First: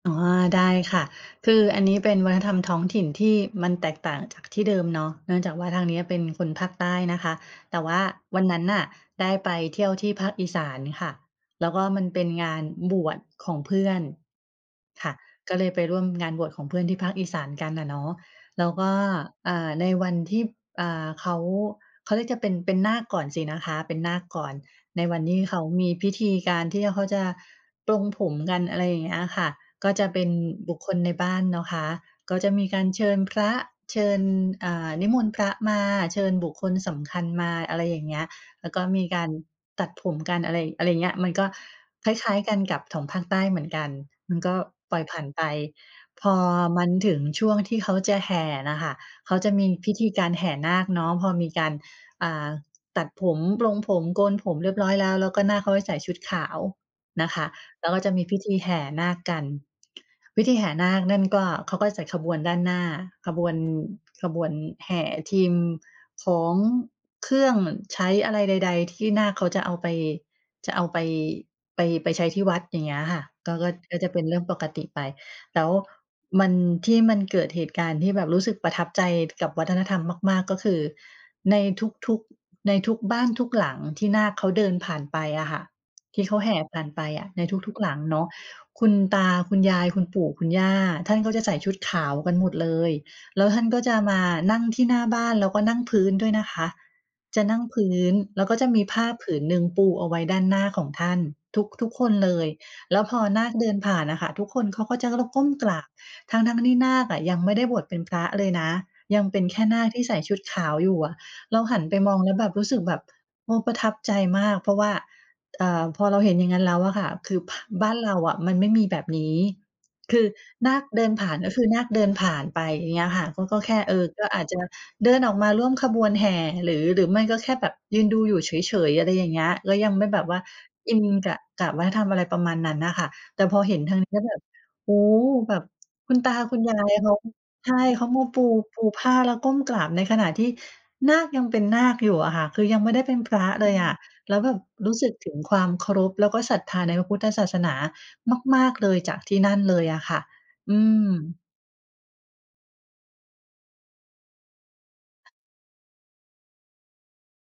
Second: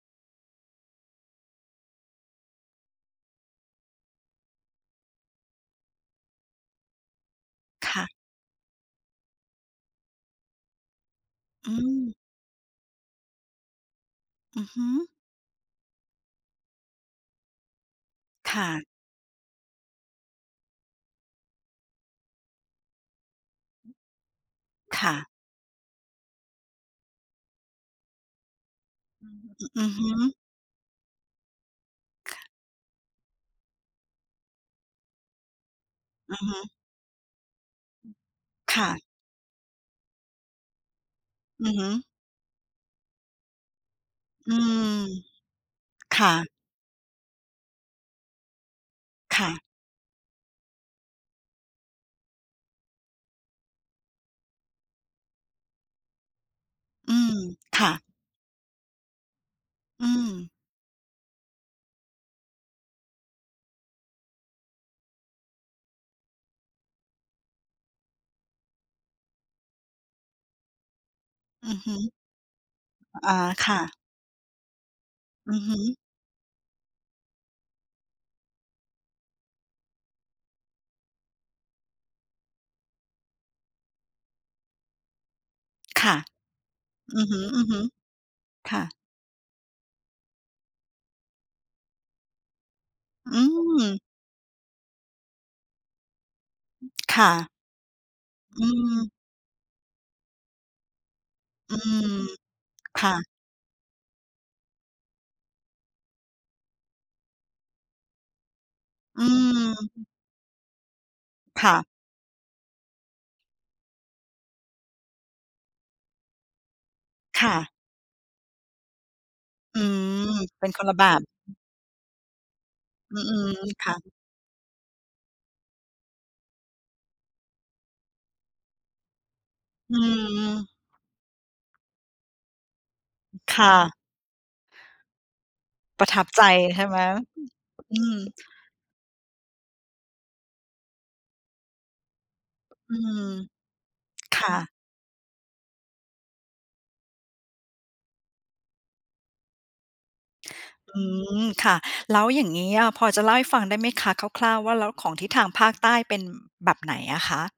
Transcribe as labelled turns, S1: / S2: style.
S1: อ๋อ ได้ค่ะ คืออันนี้เป็นวัฒนธรรมท้องถิ่นที่มันแตกต่างจากที่เดิมเนาะ เนื่องจากว่าทางเนี้ยเป็นคนภาคใต้นะคะ แต่ว
S2: ค
S1: ่า
S2: ่ะ
S1: วันนั้นน่ะได้ไปเที่ยวที่ภาคอีสานค่ะ แล
S2: อ
S1: ้
S2: ื
S1: วก็มัน
S2: ม
S1: เป็นงานบวชของเพื่อน
S2: อือฮึ
S1: ค่ะ ก็เลยไปร่วมงานบวชของเพื่อนที่ภาคอีสานกันอะเนาะ
S2: ค
S1: แ
S2: ่
S1: ล้ว
S2: ะ
S1: ก็ อ่า ในวันที่ อ่า เขา เขาเรียกจะ เป็น เป็นนาคก่อนสินะคะ
S2: อ
S1: เป็นนาคก่อน ใ
S2: ค
S1: น
S2: ่
S1: วัน
S2: ะ
S1: ที่เขามีพิธีการที่เขาจะปลงผมกัน อะไรอย่างเงี้ย
S2: อื
S1: อะค่ะ
S2: อ อ อื
S1: ก
S2: อ
S1: ็
S2: ฮ
S1: จะเป็น
S2: ึ
S1: บุคคลในบ้านเนาะคะ
S2: ค
S1: ก็
S2: ่ะ
S1: จะมีการเชิญพระ เชิญ อ่า นิมนต์พระมา เชิ
S2: อ
S1: ญ
S2: ือ
S1: บ
S2: ฮ
S1: ุค
S2: ึ
S1: คลสำคัญมา อะไรอย่า
S2: อ
S1: งเงี้ย แล้ว
S2: ค
S1: ก็
S2: ่
S1: ม
S2: ะ
S1: ีการตัดผมกัน อะไร อะไรอย่างเงี้ย มันก็
S2: อือฮึ
S1: คล้าย ๆ กันกับของภาคใต้เหมือนกัน มันก
S2: อื
S1: ็
S2: ม
S1: ปล่อยผ่านไป
S2: ค
S1: พ
S2: ่
S1: อ
S2: ะ
S1: มันถึงช่วงที่เขาจะแห่น่ะค่ะ เขา
S2: ค
S1: จ
S2: ่
S1: ะ
S2: ะ
S1: มีพิธีการแห่นาคเนาะ พอมีการ อ่า ตัดผม ปลงผม โกนผม เรียบร้อยแล้ว แล้วก็นาคเขาให้ใส่ชุดขาว
S2: อื
S1: นะ
S2: อ
S1: คะ
S2: ค
S1: แล
S2: ่
S1: ้
S2: ะ
S1: วก็จะมีพิธีแห่นาคกัน
S2: อื
S1: พ
S2: ม
S1: ิธีแห่นาคนั่นก็ เขาก็จัดขบวนด้านหน้า ขบวน ขบวนแห่ทีม ของ เครื่องใช้อะไรใด ๆ ที่นาคเขาจะเอาไป จะเอาไป
S2: อือ
S1: ไป
S2: ฮ
S1: ไป
S2: ึ
S1: ใช้ที่วัด อย่างเงี้ยค
S2: อ
S1: ่ะ
S2: อา
S1: ก็ ก
S2: ค
S1: ็
S2: ่ะ
S1: ก็จะเป็นเรื่องปกติไป
S2: อื
S1: แล
S2: อ
S1: ้ว
S2: ฮึ
S1: มัน ที่มันเกิดเหตุการณ์ที่แบบรู้สึกประทับใจกับวัฒนธรรมมาก ๆ ก็คือในทุก ๆ ในทุกบ้าน ทุกหลัง ที่นาคเขาเดินผ่านไปอะค่ะ
S2: ค่ะ
S1: ที่เขาแห่ผ่านไป
S2: อื
S1: อ
S2: อ
S1: ะในทุ
S2: ฮ
S1: ก
S2: ึ
S1: ๆ หลังเนาะ
S2: ๆ ค่
S1: คุ
S2: ะ
S1: ณตา คุณยาย คุณปู่ คุณย่า ท่านก็จะใส่ชุดขาวกันหมดเลย
S2: อื
S1: แล้วท่านก็จะ
S2: อ
S1: มานั่งที่หน้าบ้าน แล้วก็นั่งพื้นด้วยนะคะ
S2: ค่ะ
S1: จะนั่งพื้น แล้วก็
S2: อื
S1: จะมีผ้า
S2: ม
S1: ผืนหนึ่งปูเอาไว้ด้านหน้าของท่านทุก
S2: อื
S1: ทุกค
S2: ม
S1: นเลย แล
S2: ค
S1: ้ว
S2: ่
S1: พอ
S2: ะ
S1: นาคเดินผ่านอะค่ะ ทุกคนเขาก็จะ ล ก้มกราบ ทั้ง ๆ ที่นาคอะยังไม่ได้บวชเป็นพระเลยนะ ย
S2: อ
S1: ั
S2: ื
S1: งเป็นแค่นาค
S2: ม
S1: ที่ใส่ชุดขาวอยู่อะ เรา
S2: ค่
S1: หั
S2: ะ
S1: นไปมองแล้วแบบรู้สึกแบบ เออ ประทับใจมาก เพราะว่า อ่า พอเราเห็นอย่างนั้นแล้วอะค่ะ คือ
S2: ค่
S1: พ
S2: ะ
S1: บ้านเราอะมันไม่มีแบบนี้
S2: อื
S1: คือ
S2: อ เป็
S1: น
S2: น
S1: า
S2: ค
S1: ค
S2: นละ
S1: เ
S2: แ
S1: ด
S2: บ
S1: ินผ
S2: บ
S1: ่าน ก็คือนาคเดินผ่านไป อย่างเงี้ย
S2: อื
S1: ค่ะ ก็
S2: ม
S1: ก็แค่
S2: ๆ ค่
S1: เอ
S2: ะ
S1: อ ก็อาจจะเดินออกมาร่วมขบวนแห่ หรือ หรือไม่ก็แค่แบบยืนดูอยู่เฉย ๆ อะไรอย่างเงี้ย ก็ยั
S2: อ
S1: งไม่แบบว่า
S2: ืม
S1: อินกับกราบไหว้ ทำอะไรประมาณนั้นน่ะค่ะ แต
S2: ค่ะ
S1: ่พอเห็นทางนี้แล้วแบบ โอ้โฮ แบบ
S2: ปร
S1: ค
S2: ะ
S1: ุ
S2: ท
S1: ณ
S2: ับ
S1: ตา
S2: ใจ
S1: คุณย
S2: ใ
S1: า
S2: ช่
S1: ย
S2: ไหม?
S1: เขา ใช่
S2: อื
S1: เขา
S2: ม
S1: มาปู ปูผ้า แล้วก้มกราบ ในขณะที่นาคยังเป็นนาคอยู่อะค่ะ คือยังไม
S2: อ อ
S1: ่
S2: ื
S1: ได้เป็น
S2: ม
S1: พระเลยอะ แล
S2: ค
S1: ้วแ
S2: ่
S1: บบ
S2: ะ
S1: รู้สึกถึงความเคารพ แล้วก็ศรัทธาในพระพุทธศาสนามาก ๆ เลย จากที่นั่นเลยอะค่ะ อื
S2: อื
S1: ม
S2: ม ค่ะ แล้วอย่างงี้อะพอจะเล่าให้ฟังได้ไหมคะ คร่าว ๆ ว่า แล้วของที่ทางภาคใต้เป็นแบบไหนอะคะ?